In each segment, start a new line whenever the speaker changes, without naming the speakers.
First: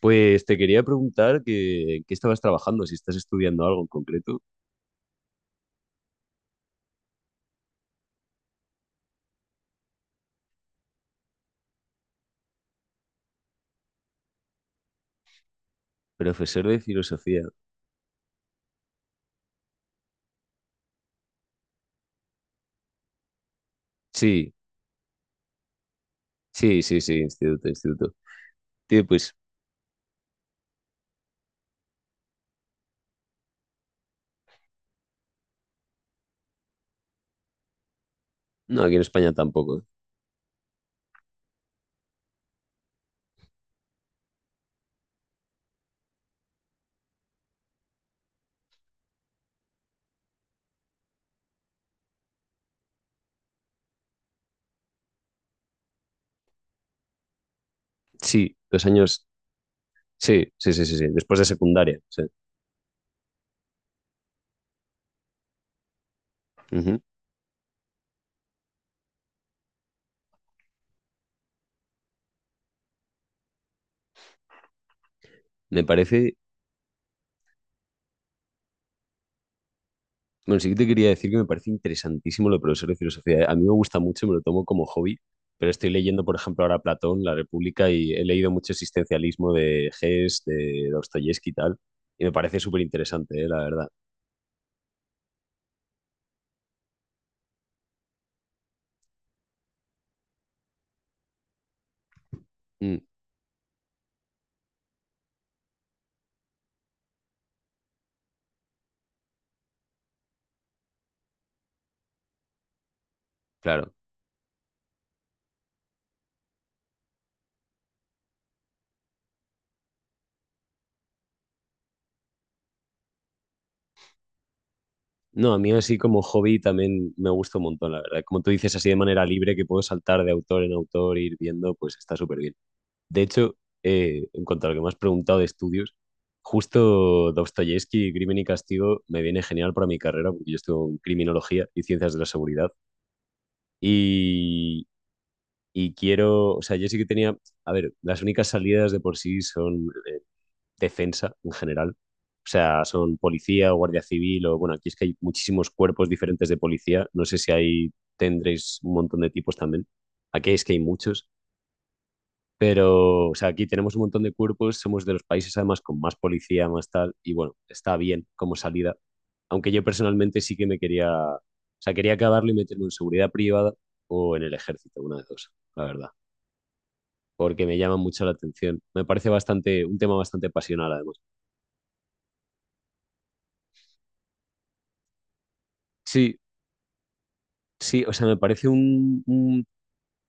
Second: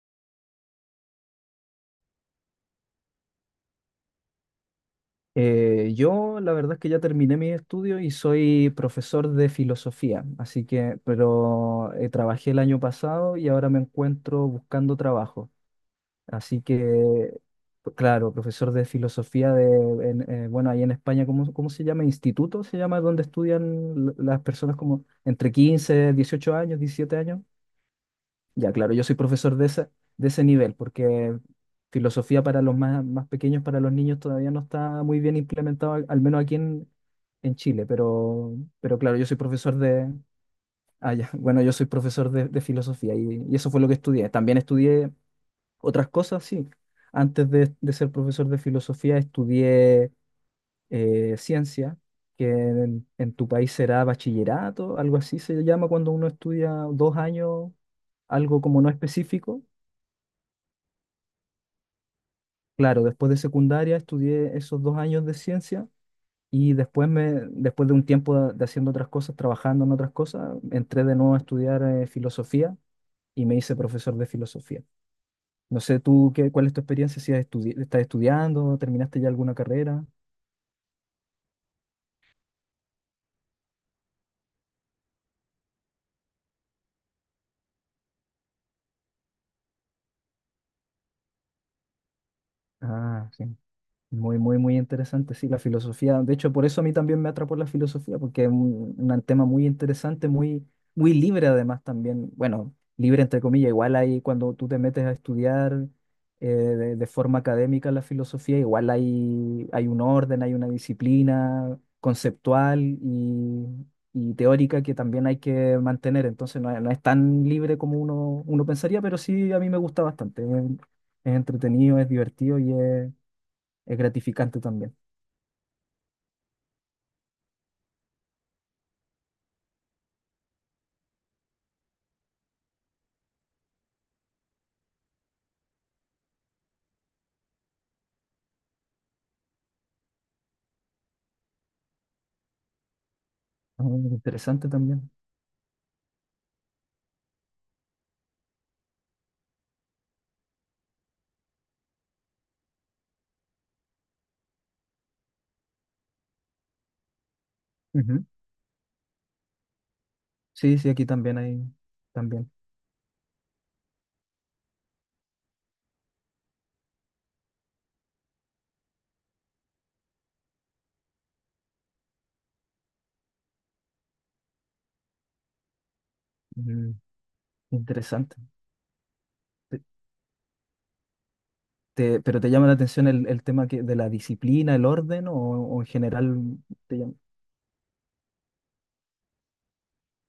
Pues te quería preguntar que, en qué estabas trabajando, si estás estudiando algo en concreto.
Yo la verdad es que ya terminé mis estudios y soy profesor de filosofía, así que, pero trabajé el año pasado y ahora me encuentro buscando trabajo. Así
Profesor de
que,
filosofía.
pues, claro, profesor de filosofía bueno, ahí en España, ¿cómo se llama? Instituto se llama, donde estudian las
Sí,
personas como entre 15, 18 años,
sí, sí,
17
sí,
años.
instituto, instituto.
Ya, claro, yo
Tío,
soy
pues
profesor de ese, nivel, porque filosofía para los más, más pequeños, para los niños, todavía no está muy bien implementado, al menos aquí en Chile, pero,
no, aquí
pero
en
claro, yo
España
soy profesor
tampoco.
de... Ah, ya, bueno, yo soy profesor de filosofía y eso fue lo que estudié. También estudié otras cosas, sí. Antes de ser profesor de filosofía estudié ciencia, que en tu país será bachillerato, algo así se llama cuando uno estudia 2 años,
Sí,
algo como
dos
no
años.
específico.
Sí, sí, sí, sí, sí, después de secundaria. Sí.
Claro, después de secundaria estudié esos 2 años de ciencia y
Ujú.
después de un tiempo de haciendo otras cosas, trabajando en otras cosas, entré de nuevo a estudiar filosofía y me hice profesor de filosofía. No
Me
sé tú
parece,
qué, cuál es tu experiencia, si estás estudiando, terminaste ya alguna carrera.
bueno, sí que te quería decir que me parece interesantísimo lo de profesor de filosofía. A mí me gusta mucho, me lo tomo como hobby, pero estoy leyendo, por ejemplo, ahora Platón, La República, y he leído mucho existencialismo de Hess, de Dostoyevsky y tal, y me parece súper
Ah, sí.
interesante, la verdad.
Muy, muy, muy interesante, sí, la filosofía. De hecho, por eso a mí también me atrapó la filosofía, porque es un, tema muy interesante, muy, muy libre además también. Bueno, libre entre comillas, igual ahí cuando tú te metes a estudiar de forma académica la filosofía, igual hay un orden, hay una disciplina conceptual y,
Claro.
y teórica que también hay que mantener. Entonces no, es no es tan libre como uno pensaría, pero sí a mí me gusta bastante. Es entretenido, es divertido y es... Es gratificante también.
No, a mí así como hobby también me gusta un montón, la verdad. Como tú dices, así de manera libre que puedo saltar de autor en autor, ir viendo, pues está súper bien. De hecho, en cuanto a lo que me has preguntado de estudios, justo Dostoyevsky, Crimen y Castigo, me viene genial para mi carrera, porque yo estudio en criminología y ciencias de la seguridad.
Ah, interesante
Y,
también.
y quiero, o sea, yo sí que tenía, a ver, las únicas salidas de por sí son defensa en general. O sea, son policía o guardia civil o bueno, aquí es que hay muchísimos cuerpos diferentes de policía. No sé si ahí
Ujú.
tendréis un montón de tipos también. Aquí es que
Sí,
hay
sí, aquí
muchos,
también hay, también.
pero o sea, aquí tenemos un montón de cuerpos, somos de los países además con más policía, más tal, y bueno, está bien como salida. Aunque yo personalmente sí que me quería, o sea, quería acabarlo y meterme en seguridad privada o en el ejército, una de dos, la verdad,
Mm,
porque me llama mucho la
interesante.
atención. Me parece
Te-
bastante, un tema bastante pasional además.
pero te llama la atención el tema que, de la disciplina, el orden o en
Sí,
general te llama?
sí, o sea, me parece un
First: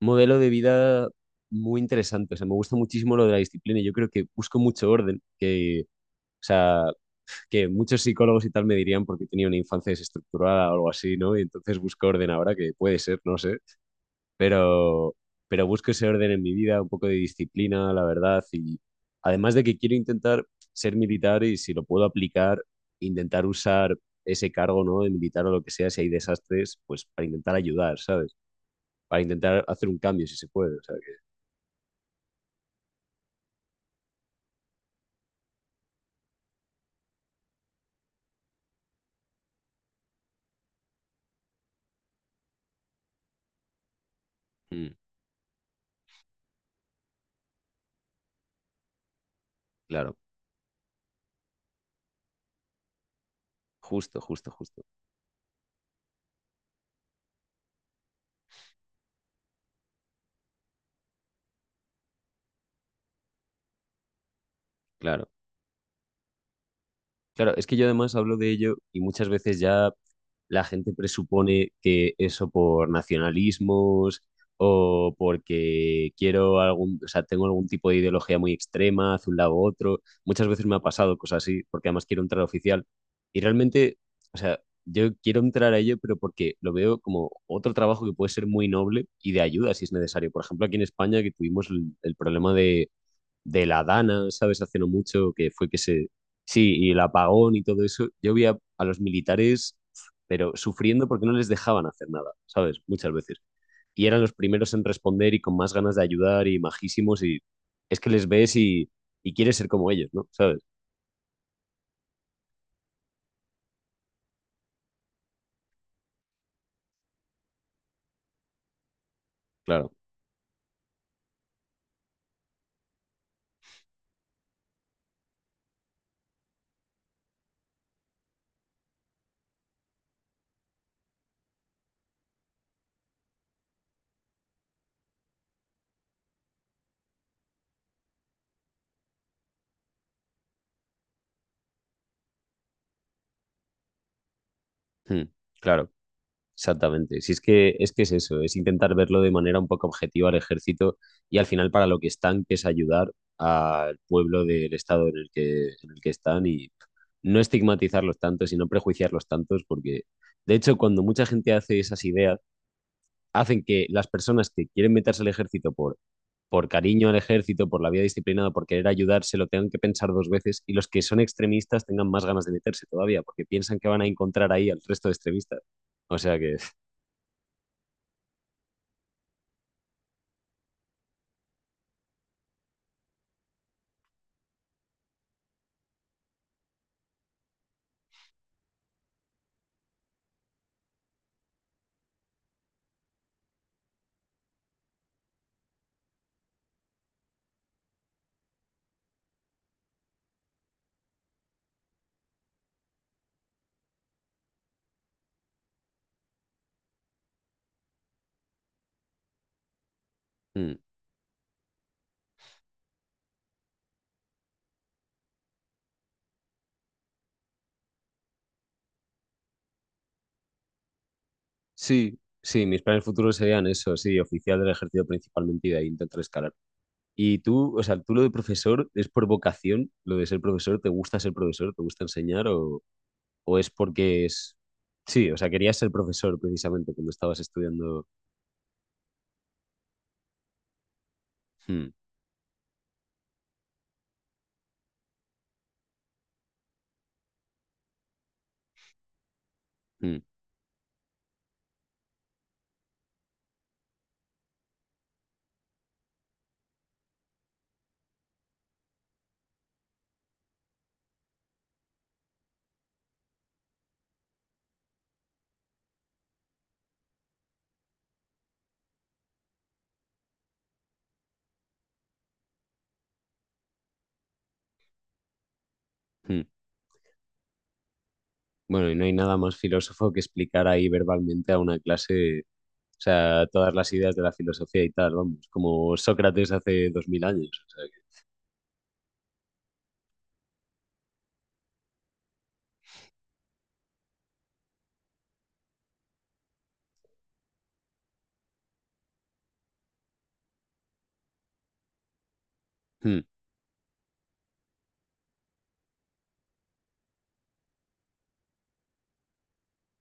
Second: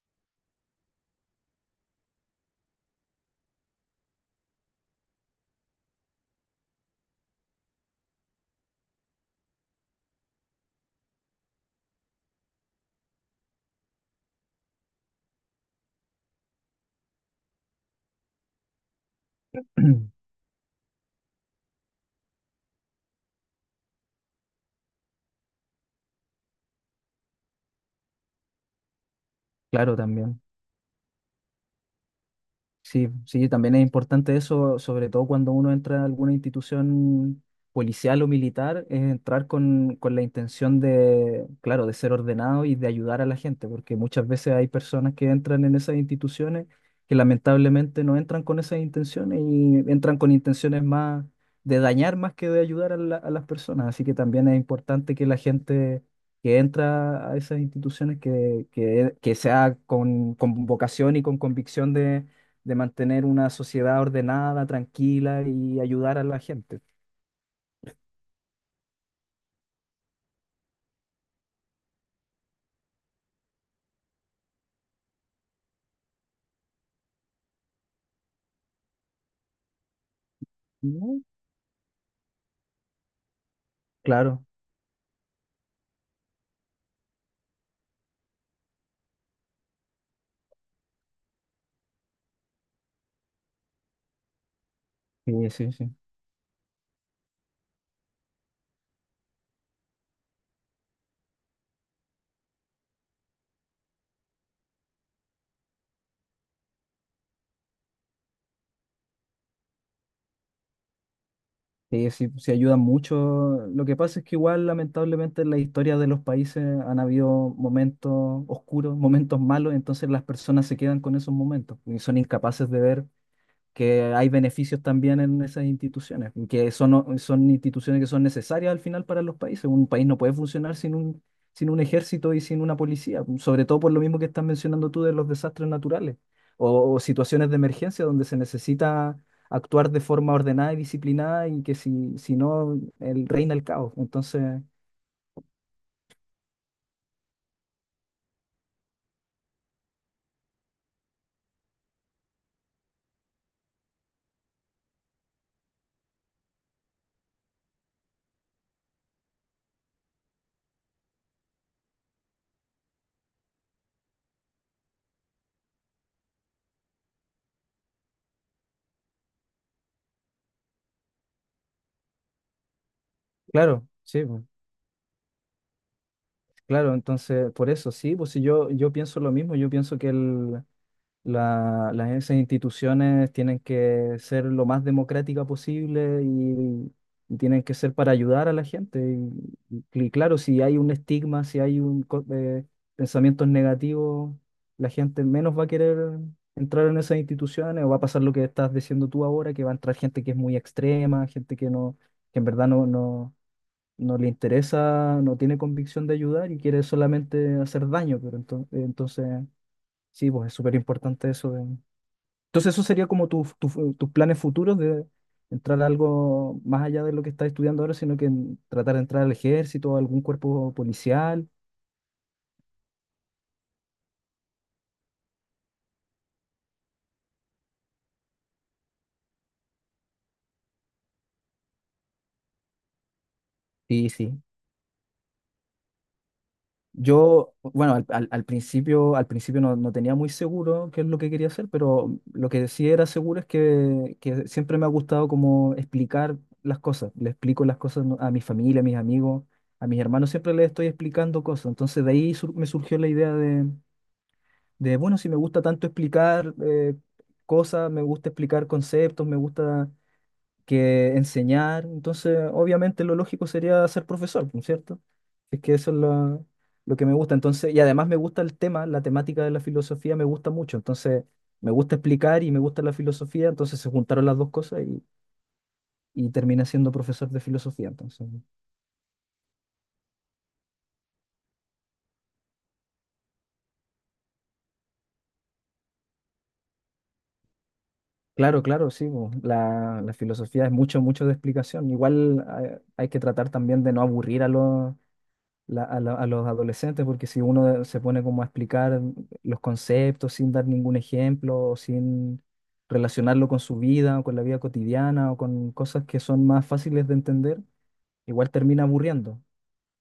modelo de vida muy interesante. O sea, me gusta muchísimo lo de la disciplina. Y Yo creo que busco mucho orden, o sea, que muchos psicólogos y tal me dirían porque tenía una infancia desestructurada o algo así, ¿no? Y entonces busco orden ahora, que puede ser, no sé. Pero, pero busco ese orden en mi vida, un poco de disciplina, la verdad. Y además de que quiero intentar ser militar y si lo puedo aplicar, intentar usar ese cargo, ¿no? De militar o lo que sea, si hay desastres, pues para intentar ayudar, ¿sabes? Para intentar hacer
Claro,
un cambio si
también.
se puede. O sea
Sí, sí, también es importante eso, sobre todo cuando uno entra a alguna institución policial o militar, es entrar con la intención de, claro, de ser ordenado y de ayudar a la gente, porque muchas veces hay
que, mm,
personas que entran en esas instituciones que lamentablemente no entran con esas intenciones y
claro,
entran con intenciones más de dañar más que de ayudar a las personas. Así que
justo,
también
justo,
es
justo.
importante que la gente que entra a esas instituciones que sea con vocación y con convicción de mantener una sociedad ordenada,
Claro.
tranquila y ayudar a la gente.
Claro, es que yo además hablo de ello y muchas veces ya la gente presupone que eso por nacionalismos o porque quiero algún, o sea, tengo algún tipo de ideología muy extrema hacia un lado u otro. Muchas veces me ha pasado
Mm,
cosas así, porque además quiero entrar oficial. Y realmente, o
claro,
sea, yo quiero entrar a ello, pero porque lo veo como otro trabajo que puede ser muy noble y de ayuda si es necesario. Por ejemplo, aquí en España que tuvimos el problema de la Dana, ¿sabes? Hace no mucho,
sí,
que fue
sí,
que
sí.
se... Sí, y el apagón y todo eso. Yo vi a los militares, pero sufriendo porque no les dejaban hacer nada, ¿sabes? Muchas veces. Y eran los primeros en responder y con más ganas de ayudar y majísimos y es que les ves y quieres ser como ellos, ¿no? ¿Sabes?
Sí, sí, sí ayuda mucho. Lo que pasa es que igual, lamentablemente, en la historia de los países han habido momentos oscuros, momentos malos,
Claro,
entonces las personas se quedan con esos momentos y son incapaces de ver que hay beneficios también en esas instituciones, que son, son instituciones que son necesarias al final para los países. Un país no puede funcionar sin un, ejército y sin una policía, sobre todo por lo mismo que estás mencionando tú de los desastres naturales o situaciones de emergencia donde se necesita actuar de forma ordenada y disciplinada y que si no, reina el caos. Entonces,
hmm, claro. Exactamente. Si es que, es que es eso, es intentar verlo de manera un poco objetiva al ejército y al final para lo que están, que es ayudar al pueblo del estado en el que están y no estigmatizarlos tanto, sino prejuiciarlos tantos, porque de hecho cuando mucha gente hace esas ideas, hacen que las personas que quieren meterse al ejército por cariño al ejército, por la vida disciplinada, por querer ayudarse, lo tengan que pensar dos veces y los que son extremistas tengan más ganas de meterse todavía, porque piensan que
claro,
van a
sí, pues,
encontrar ahí al resto de extremistas. O sea que...
claro, entonces por eso, sí, pues si yo pienso lo mismo, yo pienso que esas instituciones tienen que ser lo más democrática posible y tienen que ser para ayudar a la gente. Y claro, si hay un estigma, si hay pensamientos negativos, la gente menos va a querer entrar en esas instituciones o va a pasar lo que estás diciendo tú ahora, que va a entrar gente que es muy extrema, gente que no, que en verdad no le interesa, no tiene convicción de ayudar y quiere solamente hacer daño, pero entonces, entonces... Sí, pues es súper importante eso, entonces eso sería como tus planes futuros de entrar a algo más allá de lo que estás estudiando ahora, sino que tratar de entrar al ejército, a algún cuerpo policial.
Sí, sí, mis planes futuros serían eso, sí, oficial del ejército principalmente y de ahí intentar escalar. Y tú, o sea, tú lo de profesor es por vocación, lo de ser profesor, ¿te gusta ser profesor? ¿Te gusta enseñar? O es
Sí,
porque
sí.
es... Sí, o sea, querías ser profesor precisamente cuando estabas
Yo, bueno,
estudiando...
al principio, no tenía muy seguro qué es lo que quería hacer,
Hmm,
pero lo que sí era seguro es que siempre me ha gustado como explicar las cosas. Le explico las cosas a mi familia, a mis amigos, a mis
hmm,
hermanos, siempre les estoy explicando cosas. Entonces de ahí me surgió la idea de, bueno, si me gusta tanto explicar cosas, me gusta explicar conceptos, me gusta que enseñar, entonces obviamente lo lógico sería ser profesor, ¿no es cierto? Es que eso es lo que me gusta, entonces, y además me gusta el tema, la temática de la filosofía me gusta mucho, entonces me gusta explicar y me gusta la filosofía, entonces se juntaron las dos cosas y
hmm.
terminé siendo profesor de filosofía, entonces.
Bueno, y no hay nada más filósofo que explicar ahí verbalmente a una clase, o sea, todas las ideas de la filosofía y tal, vamos, como Sócrates hace 2000 años. O sea
Claro, claro, sí, la filosofía es mucho, mucho de explicación. Igual hay que tratar también de no aburrir a los, la- a los adolescentes, porque si uno se pone como a explicar los conceptos sin dar ningún ejemplo, o sin
que, hmm.
relacionarlo con su vida o con la vida cotidiana o con cosas que son más fáciles de entender, igual termina aburriendo.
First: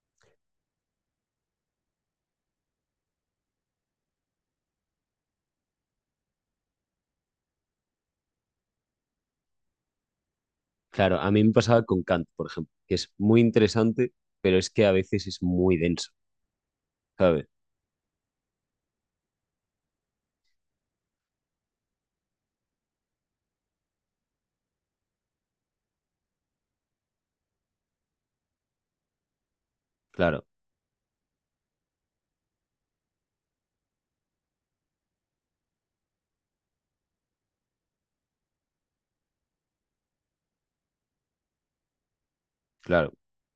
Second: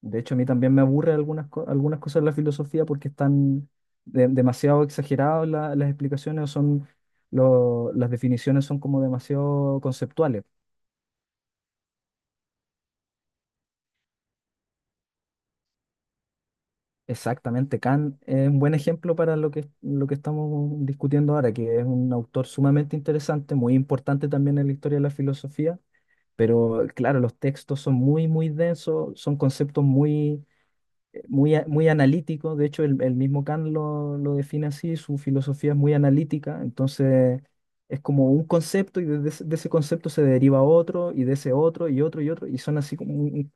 De hecho, a mí también me aburre algunas cosas de la filosofía porque están demasiado exageradas las explicaciones o son... las definiciones son como demasiado conceptuales.
Claro, a mí me pasaba con Kant, por ejemplo, que es muy interesante, pero es que a veces es muy denso, ¿sabes?
Exactamente, Kant es un buen ejemplo para lo que estamos discutiendo ahora, que es un autor sumamente interesante, muy importante también en la historia de la filosofía, pero claro, los textos son muy, muy densos, son conceptos muy,
Claro,
muy, muy analítico, de hecho el mismo Kant lo define así, su filosofía es muy analítica, entonces es como un concepto y desde de ese concepto se deriva otro y de ese otro y otro y otro y son así como,
claro,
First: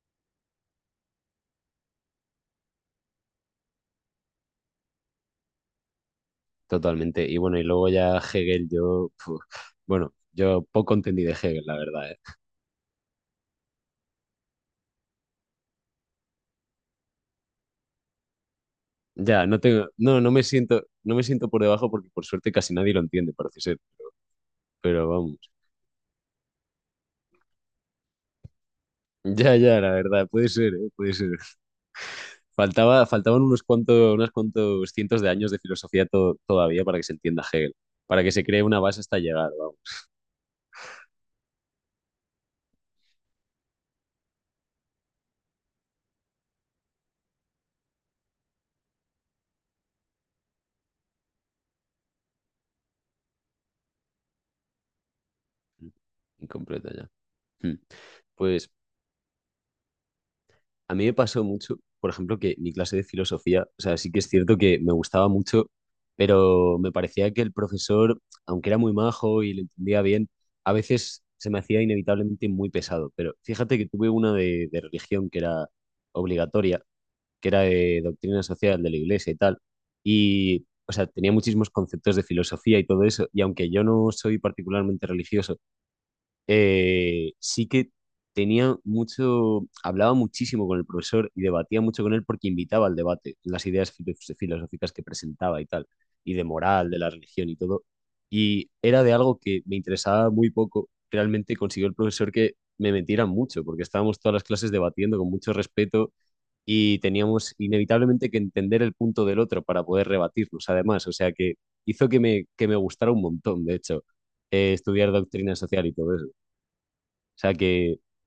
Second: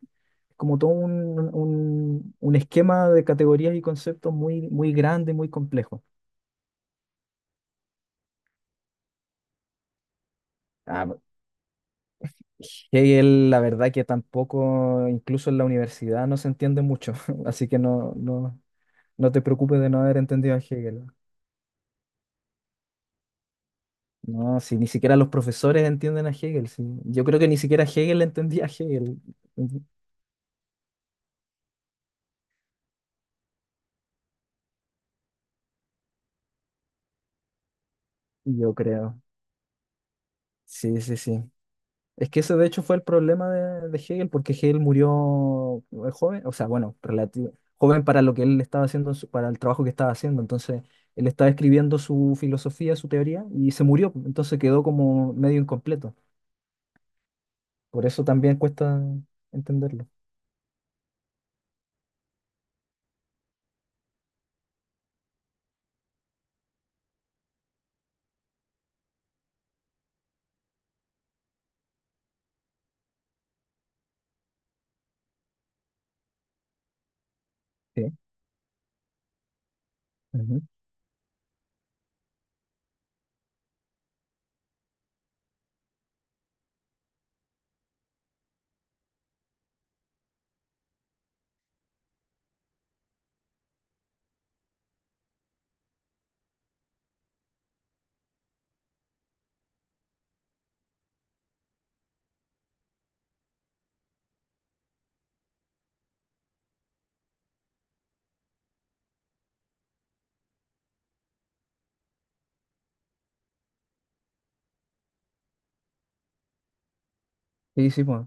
como todo un esquema de categorías y conceptos muy, muy grande, muy complejo.
totalmente. Y bueno, y luego ya Hegel, yo, fu, bueno, yo poco
Ah,
entendí de Hegel, la verdad, ¿eh?
Hegel, la verdad que tampoco, incluso en la universidad no se entiende mucho, así que no te
Ya,
preocupes de no haber
no, no me
entendido a
siento,
Hegel.
no me siento por debajo porque por suerte casi nadie lo entiende, parece ser,
No, si ni
pero
siquiera los
vamos.
profesores entienden a Hegel, sí. Yo creo que ni siquiera Hegel entendía a Hegel,
Ya, ya, la verdad, puede ser, ¿eh? Puede ser. Faltaban unos cuantos cientos de años de filosofía todavía para que se entienda Hegel, para que se cree
yo
una base hasta
creo.
llegar, vamos.
Sí, sí, sí. Es que ese de hecho fue el problema de Hegel, porque Hegel murió joven, o sea, bueno, relativo, joven para lo que él estaba haciendo, para el trabajo que estaba haciendo. Entonces, él estaba escribiendo su filosofía, su teoría, y se murió. Entonces quedó como medio incompleto.
Incompleta ya. Hmm.
Por eso también
Pues
cuesta entenderlo.
a mí me pasó mucho, por ejemplo, que mi clase de filosofía, o sea, sí que es cierto que me gustaba mucho, pero me parecía que el profesor, aunque era muy majo y lo entendía bien, a veces se me hacía inevitablemente muy pesado. Pero fíjate que tuve una de religión que era obligatoria, que era de
Sí.
doctrina social de la iglesia y tal,
Ujú.
y, o sea, tenía muchísimos conceptos de filosofía y todo eso, y aunque yo no soy particularmente religioso, sí que tenía mucho, hablaba muchísimo con el profesor y debatía mucho con él porque invitaba al debate, las ideas filosóficas que presentaba y tal, y de moral, de la religión y todo. Y era de algo que me interesaba muy poco. Realmente consiguió el profesor que me metiera mucho, porque estábamos todas las clases debatiendo con mucho respeto y teníamos inevitablemente que entender el punto del otro para poder rebatirnos, además. O sea que hizo que que me gustara un montón, de hecho, estudiar doctrina social y todo eso. O sea
Sí,
que
sí, pues.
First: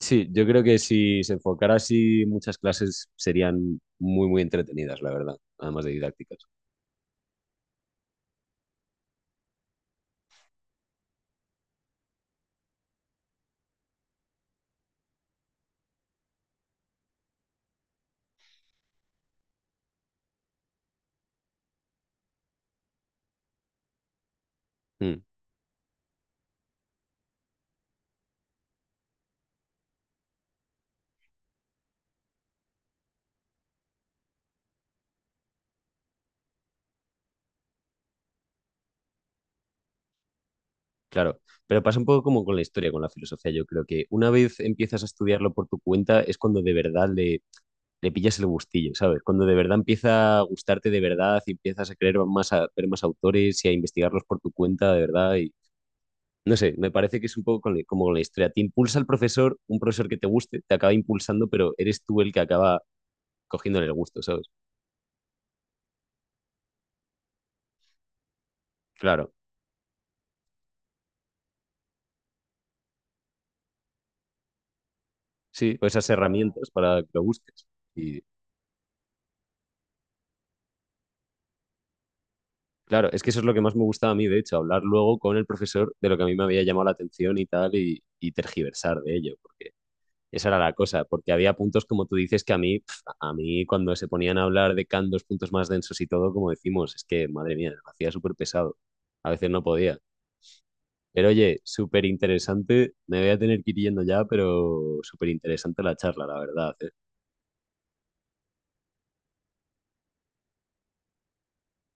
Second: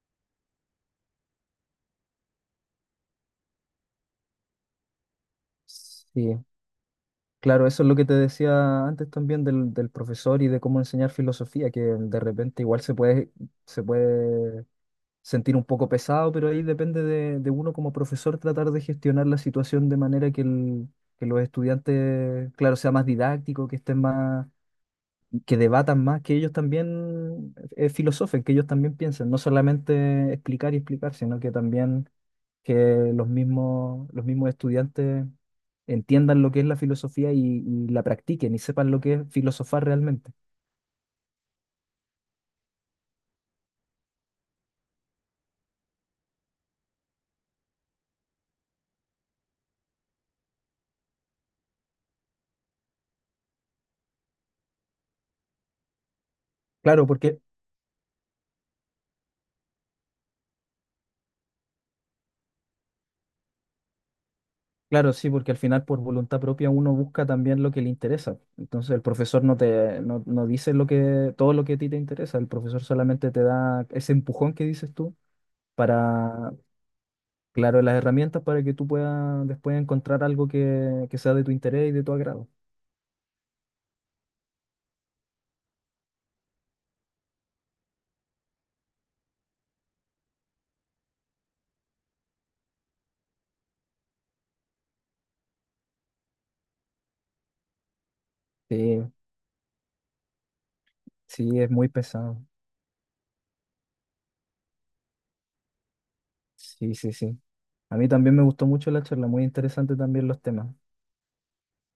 sí, yo creo que si se enfocara así, muchas clases serían muy, muy entretenidas, la verdad, además de didácticas.
Sí. Claro, eso es lo que te decía antes también del profesor y de cómo enseñar filosofía, que de repente igual se puede sentir un poco pesado, pero ahí depende de uno como profesor tratar de gestionar la situación de manera que, que los estudiantes, claro, sea más didáctico, que estén más,
Mm,
que debatan más, que ellos también filosofen, que ellos también piensen, no solamente explicar y explicar, sino que también que los mismos estudiantes entiendan lo que es la filosofía y la practiquen y sepan lo que es filosofar realmente.
claro, pero pasa un poco como con la historia, con la filosofía. Yo creo que una vez empiezas a estudiarlo por tu cuenta es cuando de verdad le pillas el gustillo, ¿sabes? Cuando de verdad empieza a gustarte de verdad y empiezas a querer más, a ver más autores y a investigarlos por tu cuenta de verdad y, no sé, me
Claro,
parece que es
porque,
un poco como con la historia. Te impulsa el profesor, un profesor que te guste, te acaba impulsando, pero eres tú el que acaba cogiéndole el gusto, ¿sabes?
claro, sí, porque al final por voluntad propia uno busca también lo que le interesa. Entonces el
Claro,
profesor no te, no, no dice lo que, todo lo que a ti te interesa, el profesor solamente te da ese empujón que dices tú
sí, pues esas
para,
herramientas para que lo busques.
claro, las
Y
herramientas para que tú puedas después encontrar algo que sea de tu interés y de tu agrado.
claro, es que eso es lo que más me gustaba a mí, de hecho, hablar luego con el profesor de lo que a mí me había llamado la atención y tal, y tergiversar de ello, porque esa era la cosa, porque había puntos, como tú dices, que a mí, pf, a mí cuando se ponían a hablar de Kant dos puntos más densos y todo, como decimos, es que, madre mía, me hacía súper pesado.
Sí,
A veces no podía. Pero oye,
sí, es muy
súper
pesado.
interesante. Me voy a tener que ir yendo ya, pero súper interesante la charla, la verdad. ¿Eh?
Sí, sí, sí. A mí también me gustó mucho la charla, muy interesante también los temas.